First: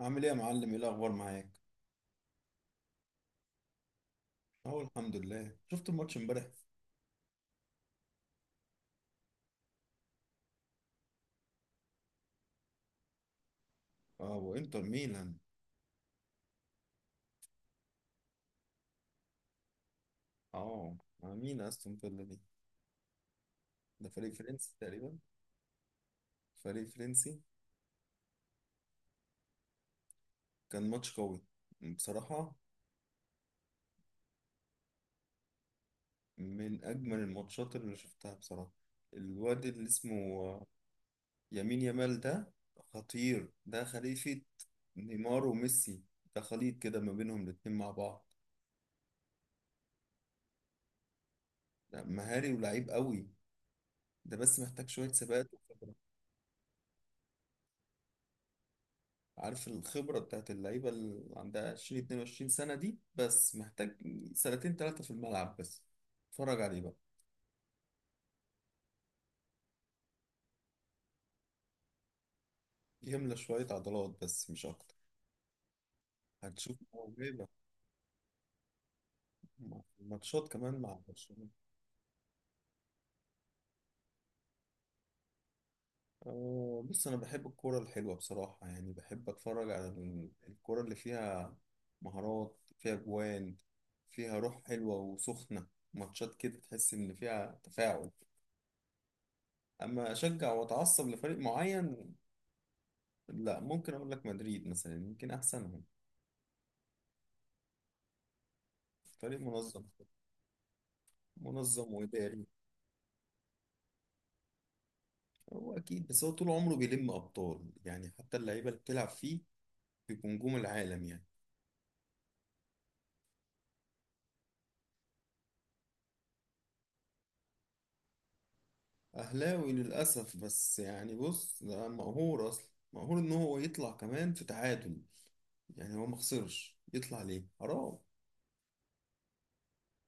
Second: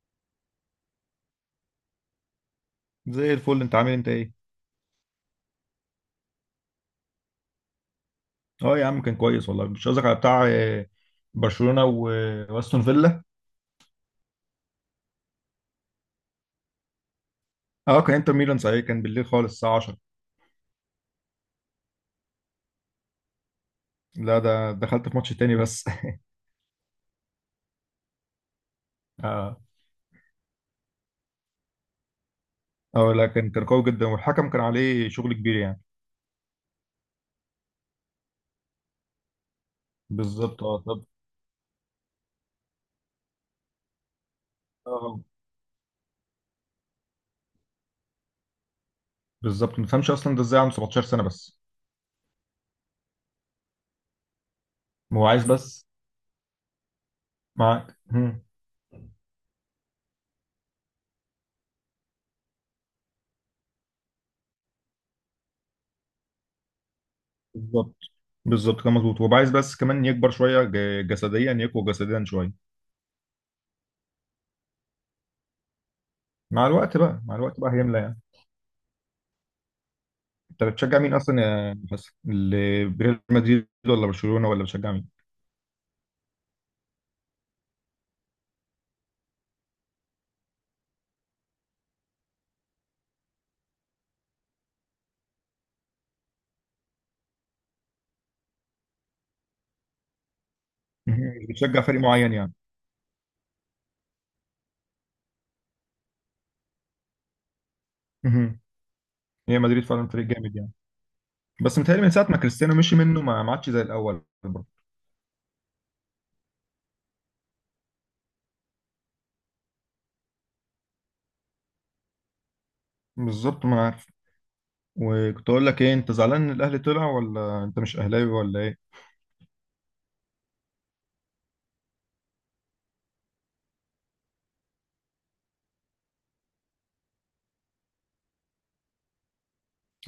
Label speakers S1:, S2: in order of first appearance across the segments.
S1: عامل ايه يا معلم؟ ايه الاخبار معاك؟
S2: زي الفل، انت عامل، انت ايه؟
S1: اه، الحمد لله. شفت الماتش امبارح.
S2: اه يا عم كان كويس والله. مش قصدك على بتاع برشلونة واستون فيلا.
S1: اه، وانتر ميلان.
S2: اه كان انتر ميلان صحيح، كان بالليل خالص الساعة 10.
S1: اه، مع مين استون فيلا دي؟ ده فريق
S2: لا، ده
S1: فرنسي
S2: دخلت في
S1: تقريبا.
S2: ماتش تاني بس.
S1: فريق فرنسي.
S2: اه.
S1: كان ماتش قوي بصراحة.
S2: اه لا، كان قوي جدا، والحكم كان عليه شغل كبير يعني.
S1: من اجمل الماتشات اللي شفتها بصراحة. الواد اللي اسمه
S2: بالظبط اه. طب
S1: يمين يامال ده خطير. ده خليفة
S2: اه،
S1: نيمار وميسي. ده خليط كده ما بينهم الاتنين مع بعض.
S2: بالظبط. ما تفهمش اصلا ده ازاي عنده 17 سنة بس.
S1: ده مهاري ولعيب قوي. ده بس محتاج شوية
S2: هو عايز
S1: ثبات.
S2: بس، معاك. مم.
S1: عارف الخبرة بتاعت اللعيبة اللي عندها 20 22 سنة دي، بس محتاج سنتين ثلاثة في الملعب بس. اتفرج عليه بقى.
S2: بالظبط، بالظبط. كان مظبوط، وهو عايز بس كمان يكبر شوية جسديا، يقوى جسديا شوية.
S1: يملى شوية عضلات بس مش أكتر.
S2: مع
S1: هتشوف
S2: الوقت بقى، مع
S1: موهبة.
S2: الوقت بقى هيملى يعني.
S1: مع الماتشات
S2: انت
S1: كمان مع
S2: بتشجع مين اصلا
S1: برشلونة.
S2: يا حسن؟ ريال مدريد ولا برشلونة، ولا بتشجع مين؟
S1: بص، أنا بحب الكورة الحلوة بصراحة، يعني بحب أتفرج على الكورة اللي فيها مهارات، فيها جوان، فيها روح حلوة وسخنة. ماتشات كده تحس إن فيها تفاعل، أما أشجع وأتعصب
S2: مهم.
S1: لفريق
S2: مش بتشجع فريق
S1: معين،
S2: معين يعني.
S1: لا. ممكن اقول لك مدريد مثلا، يمكن احسنهم.
S2: مهم.
S1: فريق
S2: هي
S1: منظم.
S2: مدريد فعلا فريق جامد يعني، بس
S1: منظم
S2: متهيألي من ساعة ما
S1: واداري.
S2: كريستيانو مشي منه ما عادش زي الاول برضه.
S1: هو اكيد، بس هو طول عمره بيلم ابطال، يعني حتى اللعيبه اللي بتلعب فيه بيبقوا نجوم العالم يعني.
S2: بالظبط، ما عارف. وكنت اقول لك ايه، انت زعلان ان الاهلي طلع، ولا انت مش اهلاوي ولا ايه؟
S1: اهلاوي للاسف، بس يعني بص، ده مقهور اصلا. مقهور ان هو يطلع كمان في تعادل. يعني هو ما خسرش، يطلع ليه؟ حرام.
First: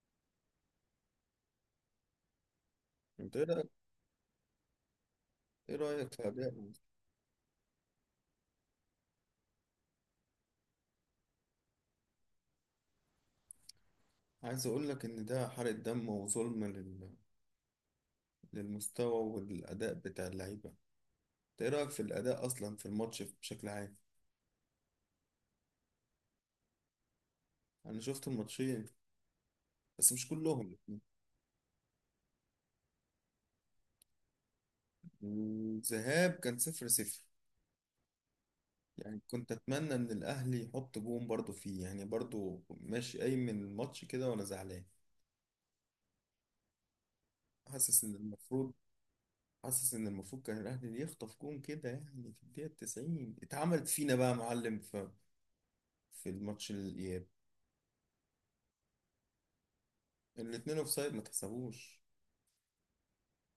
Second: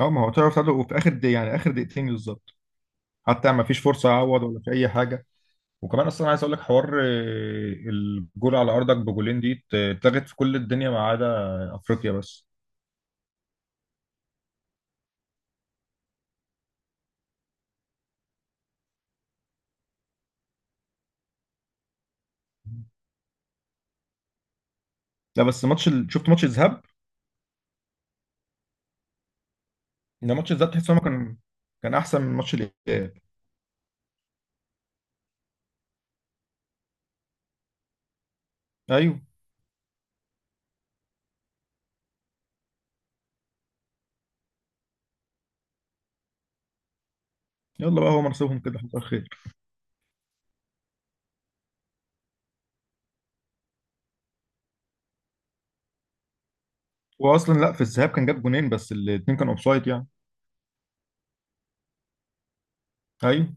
S2: اه، ما هو طلع تعادل وفي اخر دقيقة، يعني اخر دقيقتين بالظبط.
S1: انت ايه
S2: حتى ما
S1: رايك؟
S2: فيش فرصة يعوض ولا في اي حاجة.
S1: ايه
S2: وكمان
S1: رايك في
S2: اصلا عايز اقول
S1: اداء؟
S2: لك حوار، الجول على ارضك بجولين دي اتلغت في كل الدنيا ما عدا افريقيا بس.
S1: عايز اقول لك ان ده حرق دم وظلم للمستوى والاداء بتاع اللعيبه. انت ايه رايك في الاداء اصلا في الماتش بشكل عام؟
S2: لا بس ماتش شفت ماتش الذهاب.
S1: انا شفت الماتشين بس مش
S2: ده ماتش الذهاب
S1: كلهم.
S2: تحس إن هو كان، كان احسن من ماتش الاياب.
S1: الذهاب كان 0-0. يعني
S2: ايوه.
S1: كنت اتمنى ان الاهلي يحط جون برضو فيه، يعني برضو ماشي قايم من الماتش كده وانا زعلان.
S2: يلا
S1: حاسس
S2: بقى،
S1: ان
S2: هو نصيبهم
S1: المفروض.
S2: كده، حصل خير.
S1: حاسس ان المفروض كان الاهلي يخطف جون كده، يعني في الدقيقة 90 اتعملت فينا بقى يا معلم في الماتش الاياب.
S2: هو اصلا لا، في الذهاب كان جاب جونين بس الاثنين كانوا اوفسايد يعني.
S1: الاتنين اوفسايد، ما تحسبوش.
S2: ايوه.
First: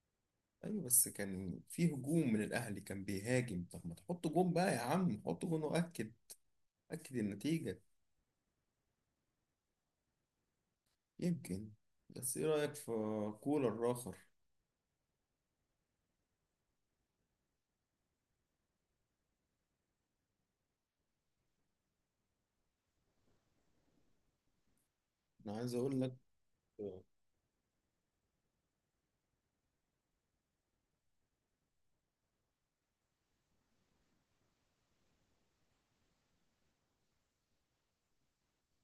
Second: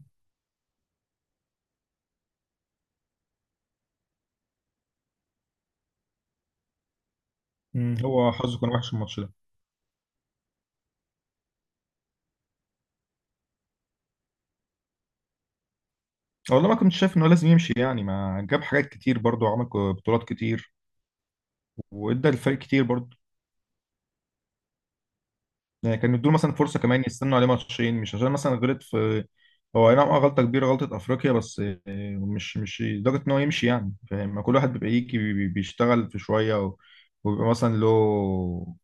S1: ايوه، بس كان في هجوم من الاهلي، كان بيهاجم، طب ما تحط جون بقى يا عم، حط جون واكد. اكد النتيجة.
S2: مم. هو حظه كان وحش الماتش ده.
S1: يمكن. بس ايه رأيك في كولر آخر؟
S2: والله ما كنت شايف ان هو لازم يمشي يعني، ما جاب حاجات كتير برضه، وعمل بطولات كتير، وادى الفريق كتير برضه.
S1: انا عايز
S2: يعني
S1: اقول
S2: كان
S1: لك.
S2: يدوا مثلا فرصه كمان، يستنوا عليه ماتشين، مش عشان مثلا غلط في، هو اي نعم آه، غلطه كبيره، غلطه افريقيا، بس مش لدرجه ان هو يمشي يعني، فاهم؟ ما كل واحد بيبقى يجي بيشتغل في شويه، وبيبقى مثلا له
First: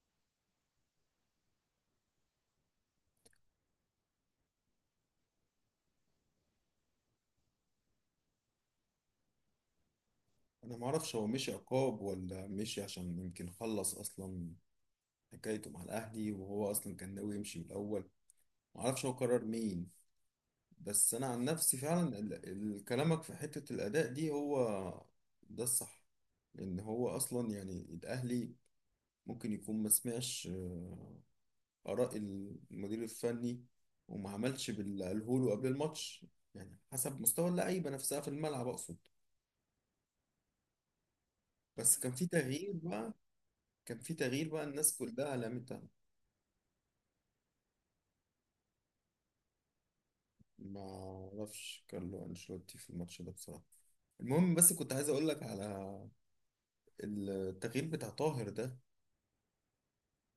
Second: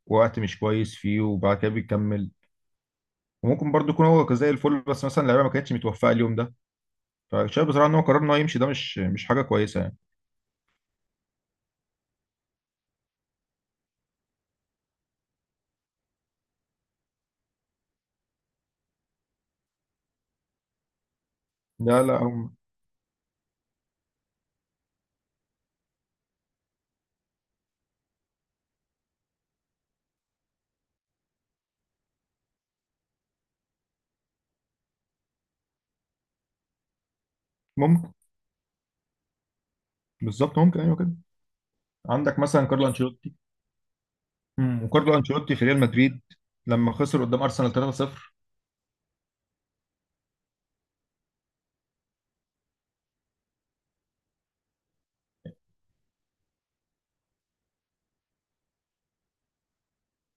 S2: وقت مش كويس فيه، وبعد كده بيكمل. وممكن برضه يكون هو كان زي الفل، بس مثلا اللعيبه ما كانتش متوفقه اليوم ده. فشايف بصراحه ان هو قرار ان هو يمشي ده مش حاجه كويسه يعني.
S1: انا ما اعرفش هو مشي عقاب ولا مشي عشان يمكن خلص اصلا حكايته مع الاهلي، وهو اصلا كان ناوي يمشي من الاول. ما اعرفش هو قرر مين. بس انا عن نفسي
S2: لا لا،
S1: فعلا كلامك في حتة الاداء دي هو ده الصح. لان هو اصلا يعني الاهلي ممكن يكون ما سمعش آراء المدير الفني، وما عملش باللي قاله له قبل الماتش. يعني حسب مستوى اللعيبة
S2: ممكن.
S1: نفسها في الملعب أقصد.
S2: بالظبط، ممكن ايوه كده.
S1: بس كان في
S2: عندك مثلا
S1: تغيير
S2: كارلو
S1: بقى.
S2: انشيلوتي.
S1: كان في تغيير بقى،
S2: مم،
S1: الناس
S2: وكارلو
S1: كلها
S2: انشيلوتي في
S1: لمتها.
S2: ريال مدريد لما خسر قدام ارسنال 3-0.
S1: ما أعرفش كارلو أنشيلوتي في الماتش ده بصراحة. المهم، بس كنت عايز أقول لك على التغيير بتاع طاهر ده.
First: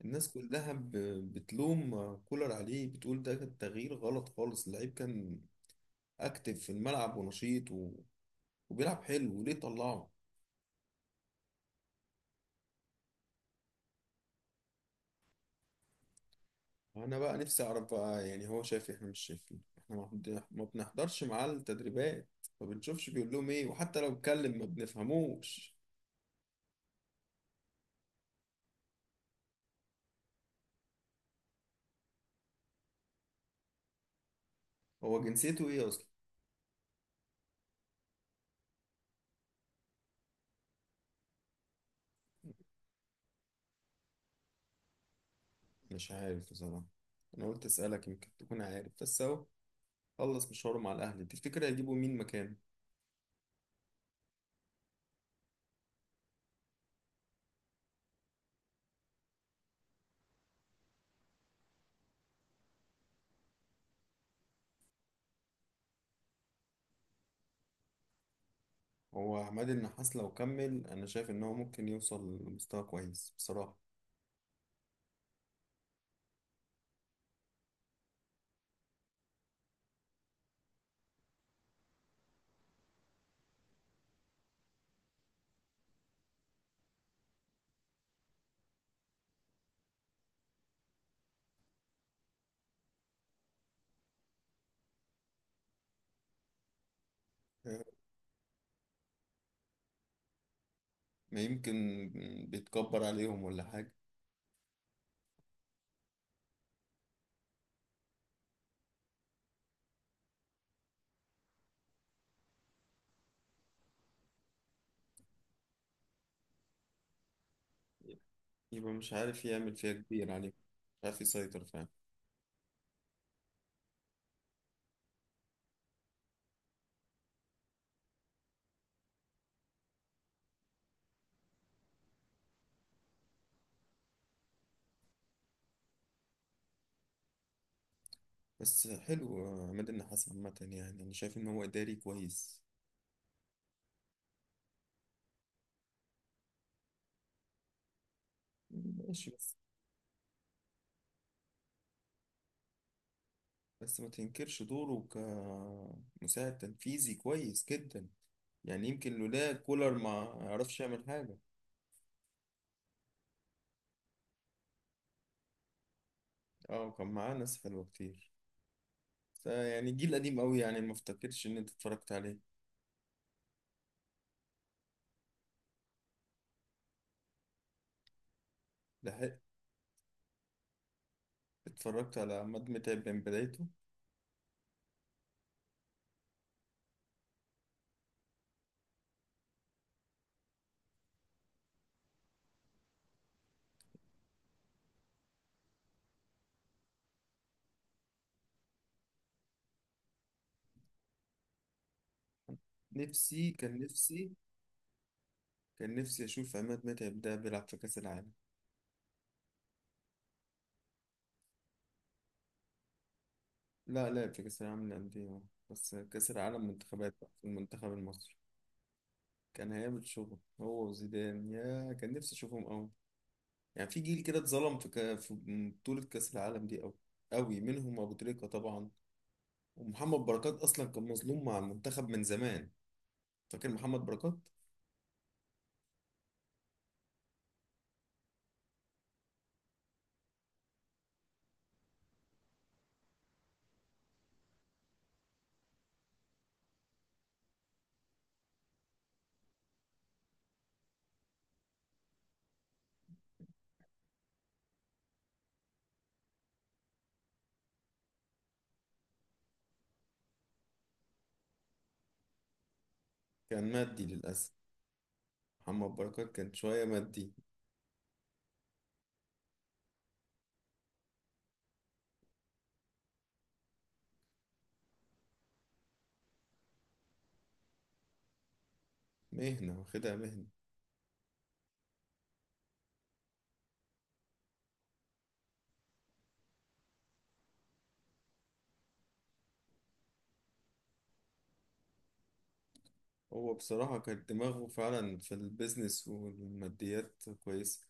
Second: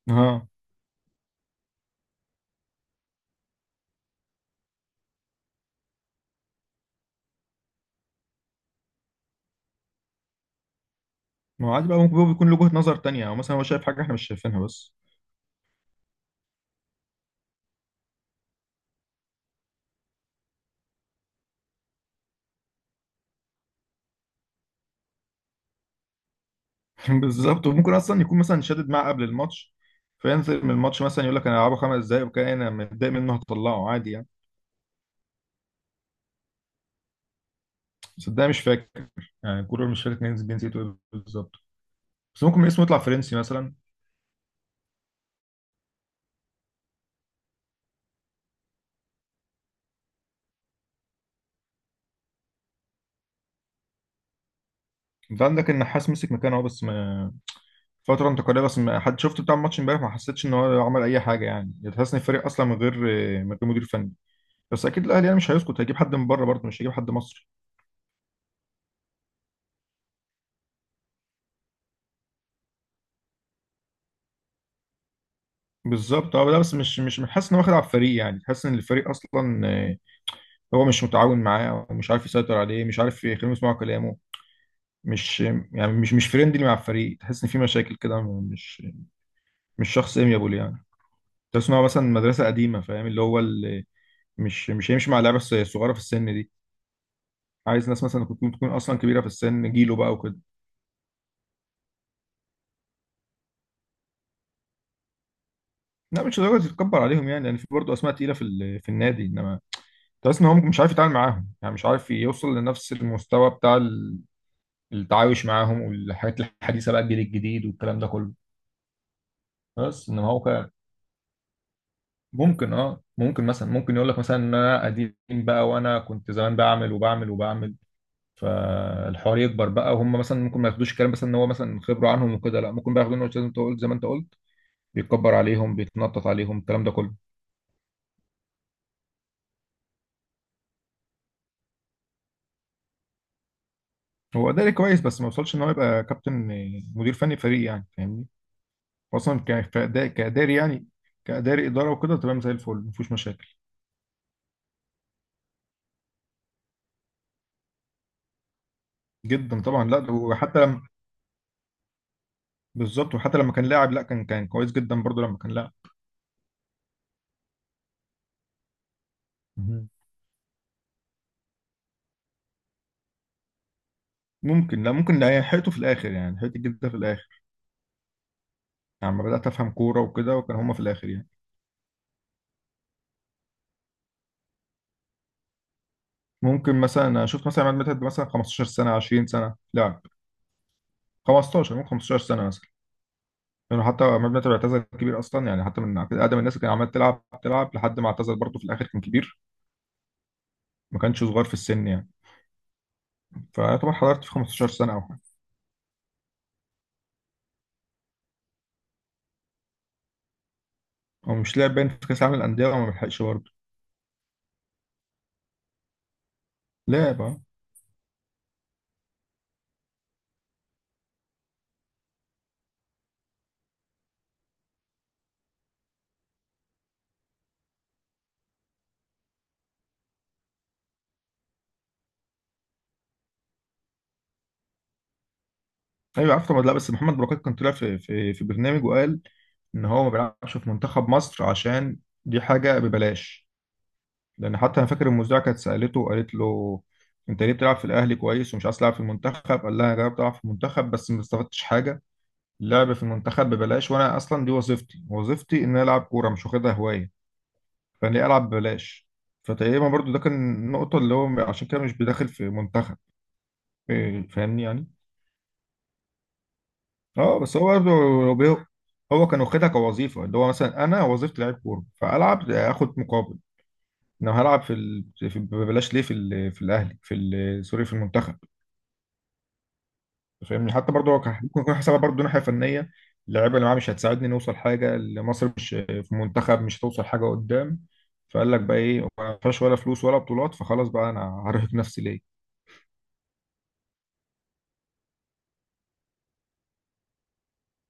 S1: الناس
S2: ها.
S1: كلها بتلوم كولر عليه، بتقول ده كان تغيير غلط خالص، اللعيب كان أكتف في الملعب ونشيط وبيلعب حلو، وليه طلعه؟
S2: ما هو عادي بقى، ممكن هو بيكون له وجهة نظر تانية، او مثلا هو شايف حاجة احنا مش شايفينها بس.
S1: انا بقى نفسي اعرف بقى، يعني هو شايف احنا مش شايفين. احنا ما بنحضرش معاه التدريبات، ما بنشوفش بيقول لهم ايه، وحتى لو اتكلم ما بنفهموش.
S2: بالظبط. وممكن اصلا يكون مثلا شادد معاه قبل الماتش، فينزل من الماتش مثلا يقول لك انا هلعبه خمس دقايق، وكان انا متضايق منه هطلعه عادي يعني.
S1: هو جنسيته ايه اصلا؟
S2: بس ده مش فاكر يعني الكورة، مش فاكر كان جنسيته ايه بالظبط، بس ممكن اسمه يطلع فرنسي مثلا.
S1: مش عارف بصراحة. انا قلت اسالك يمكن تكون عارف، بس اهو خلص مشواره مع الاهلي. تفتكر هيجيبوا مين مكانه؟
S2: انت عندك النحاس مسك مكانه اهو، بس ما، فترة انتقالية بس. ما حد شفت بتاع الماتش امبارح، ما حسيتش ان هو عمل اي حاجة يعني، يعني تحس ان الفريق اصلا من غير، من غير مدير فني. بس اكيد الاهلي يعني مش هيسكت، هيجيب حد من بره برضه، مش هيجيب حد مصري.
S1: هو عماد النحاس لو كمل انا شايف ان هو ممكن يوصل لمستوى كويس بصراحة.
S2: بالظبط اه. لا بس مش حاسس ان هو واخد على الفريق يعني، حاسس ان الفريق اصلا، هو مش متعاون معاه، ومش عارف يسيطر عليه، مش عارف يخليهم يسمعوا كلامه، مش يعني، مش فريندلي مع الفريق، تحس ان في مشاكل كده، مش مش شخص اميابول يعني. تحس ان هو مثلا مدرسه قديمه، فاهم اللي هو اللي، مش هيمشي مع اللعيبه الصغيره في السن دي. عايز ناس مثلا تكون اصلا كبيره في السن، جيله بقى وكده.
S1: ما يمكن بيتكبر عليهم ولا حاجة.
S2: لا مش لدرجه تتكبر عليهم يعني، يعني في برضه اسماء تقيله في في النادي، انما تحس ان هو مش عارف يتعامل معاهم يعني، مش عارف يوصل لنفس المستوى بتاع التعايش معاهم، والحاجات الحديثه بقى، الجيل الجديد والكلام ده كله.
S1: يبقى مش عارف يعمل فيها
S2: بس انما
S1: كبير
S2: هو
S1: عليهم.
S2: كان،
S1: مش عارف يسيطر فعلا.
S2: ممكن اه ممكن مثلا، ممكن يقول لك مثلا ان انا قديم بقى، وانا كنت زمان بعمل وبعمل وبعمل. فالحوار يكبر بقى، وهم مثلا ممكن ما ياخدوش الكلام مثلا ان هو مثلا خبره عنهم وكده، لا ممكن بقى ياخدوا انه لازم تقول زي ما انت قلت، بيتكبر عليهم، بيتنطط عليهم، الكلام ده كله.
S1: بس حلو، عماد النحاس عامة يعني أنا شايف إن هو إداري كويس.
S2: هو ده كويس، بس ما وصلش ان هو يبقى كابتن، مدير فني فريق يعني، فاهمني؟ هو
S1: ماشي،
S2: اصلا
S1: بس.
S2: كاداري يعني، كاداري، اداره وكده تمام زي الفل، مفيش مشاكل.
S1: بس ما تنكرش دوره كمساعد تنفيذي كويس جدا. يعني يمكن لولا
S2: جدا طبعا،
S1: كولر ما
S2: لا وحتى
S1: عرفش
S2: لما،
S1: يعمل حاجة.
S2: بالظبط، وحتى لما كان لاعب، لا كان، كان كويس جدا برضه لما كان لاعب.
S1: اه كان معاه ناس حلوة كتير، بس
S2: مهم.
S1: يعني جيل قديم قوي، يعني ما افتكرش إن أنت اتفرجت عليه.
S2: ممكن، لا ممكن، لا حيته في الاخر يعني، حيته جدا في الاخر. يعني لما
S1: لحقت
S2: بدات افهم كوره وكده، وكان هما في الاخر يعني.
S1: اتفرجت على عماد متعب من بدايته.
S2: ممكن مثلا شفت مثلا عماد متعب مثلا 15 سنه، 20 سنه لاعب. 15 ممكن، 15 سنه مثلا. لانه حتى عماد متعب اعتزل كبير اصلا يعني، حتى من اقدم الناس اللي كان عمال تلعب تلعب لحد ما اعتزل، برضه في الاخر كان كبير، ما كانش صغير في السن يعني.
S1: نفسي كان
S2: فيعتبر حضرت
S1: نفسي
S2: في 15 سنه او حاجه.
S1: كان نفسي أشوف عماد متعب ده بيلعب في كأس العالم.
S2: هو مش لاعب باين في كاس العالم للانديه، وما بيلحقش برضه.
S1: لا لعب في كأس العالم للأندية، بس كأس العالم منتخبات
S2: لاعب
S1: بقى،
S2: آه.
S1: في المنتخب المصري. كان هيعمل شغل هو وزيدان، يا كان نفسي أشوفهم أوي. يعني في جيل كده اتظلم في بطولة كأس العالم دي أوي أوي، منهم أبو تريكة طبعا، ومحمد بركات أصلا كان مظلوم مع المنتخب من زمان. فاكر محمد بركات؟
S2: ايوه عارف طبعا. لا بس محمد بركات كان طلع في في برنامج، وقال ان هو ما بيلعبش في منتخب مصر عشان دي حاجه ببلاش. لان حتى انا فاكر المذيعه كانت سالته وقالت له: انت ليه بتلعب في الاهلي كويس ومش عايز تلعب في المنتخب؟ قال لها: انا جربت العب في المنتخب بس ما استفدتش حاجه، اللعب في المنتخب ببلاش، وانا اصلا دي وظيفتي، وظيفتي ان انا العب كوره، مش واخدها هوايه، فانا ليه العب ببلاش؟ فتقريبا برضو ده كان النقطه اللي هو عشان كده مش بداخل في منتخب.
S1: كان مادي
S2: إيه،
S1: للأسف.
S2: فاهمني يعني؟
S1: محمد بركات كان شوية مادي.
S2: اه بس هو برضه، لو هو كان واخدها كوظيفه، اللي هو مثلا انا وظيفتي لعيب كوره، فالعب اخد مقابل، انا هلعب في, ال... في ببلاش ليه في في الاهلي في سوري، في المنتخب.
S1: مهنة، واخدها مهنة.
S2: فاهمني؟ حتى برضه هو كان ممكن يكون حسابها برضه ناحيه فنيه، اللعيبه اللي معاه مش هتساعدني نوصل حاجه، اللي مصر مش في المنتخب مش هتوصل حاجه قدام، فقال لك بقى ايه، ما فيهاش ولا فلوس ولا بطولات، فخلاص بقى انا هرهق نفسي ليه؟
S1: هو بصراحة كان دماغه فعلا في البيزنس والماديات كويسة.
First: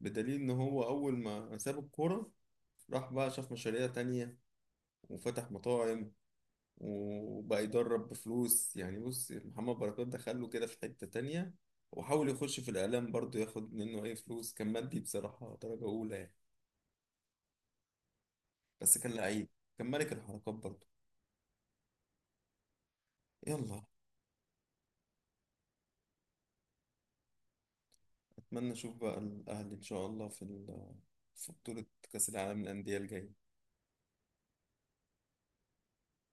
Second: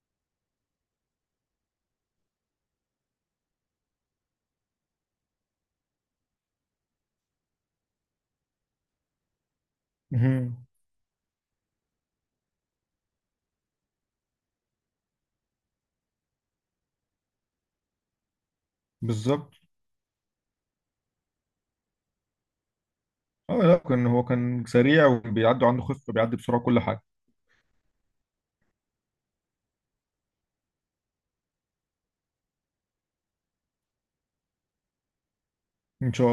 S1: بدليل إن هو أول ما ساب الكورة، راح بقى شاف مشاريع تانية، وفتح مطاعم، وبقى يدرب بفلوس. يعني بص، محمد بركات دخله كده
S2: مهم.
S1: في حتة تانية. وحاول يخش في الإعلام برضه، ياخد منه أي فلوس. كان مادي بصراحة درجة أولى يعني، بس كان لعيب.
S2: بالظبط
S1: كان ملك الحركات برضه.
S2: اه. لا
S1: يلا.
S2: كان هو كان سريع، وبيعدي عنده خفه، بيعدي بسرعه كل حاجه.
S1: أتمنى أشوف بقى الأهلي إن شاء الله في بطولة كأس العالم للأندية الجاية.
S2: ان شاء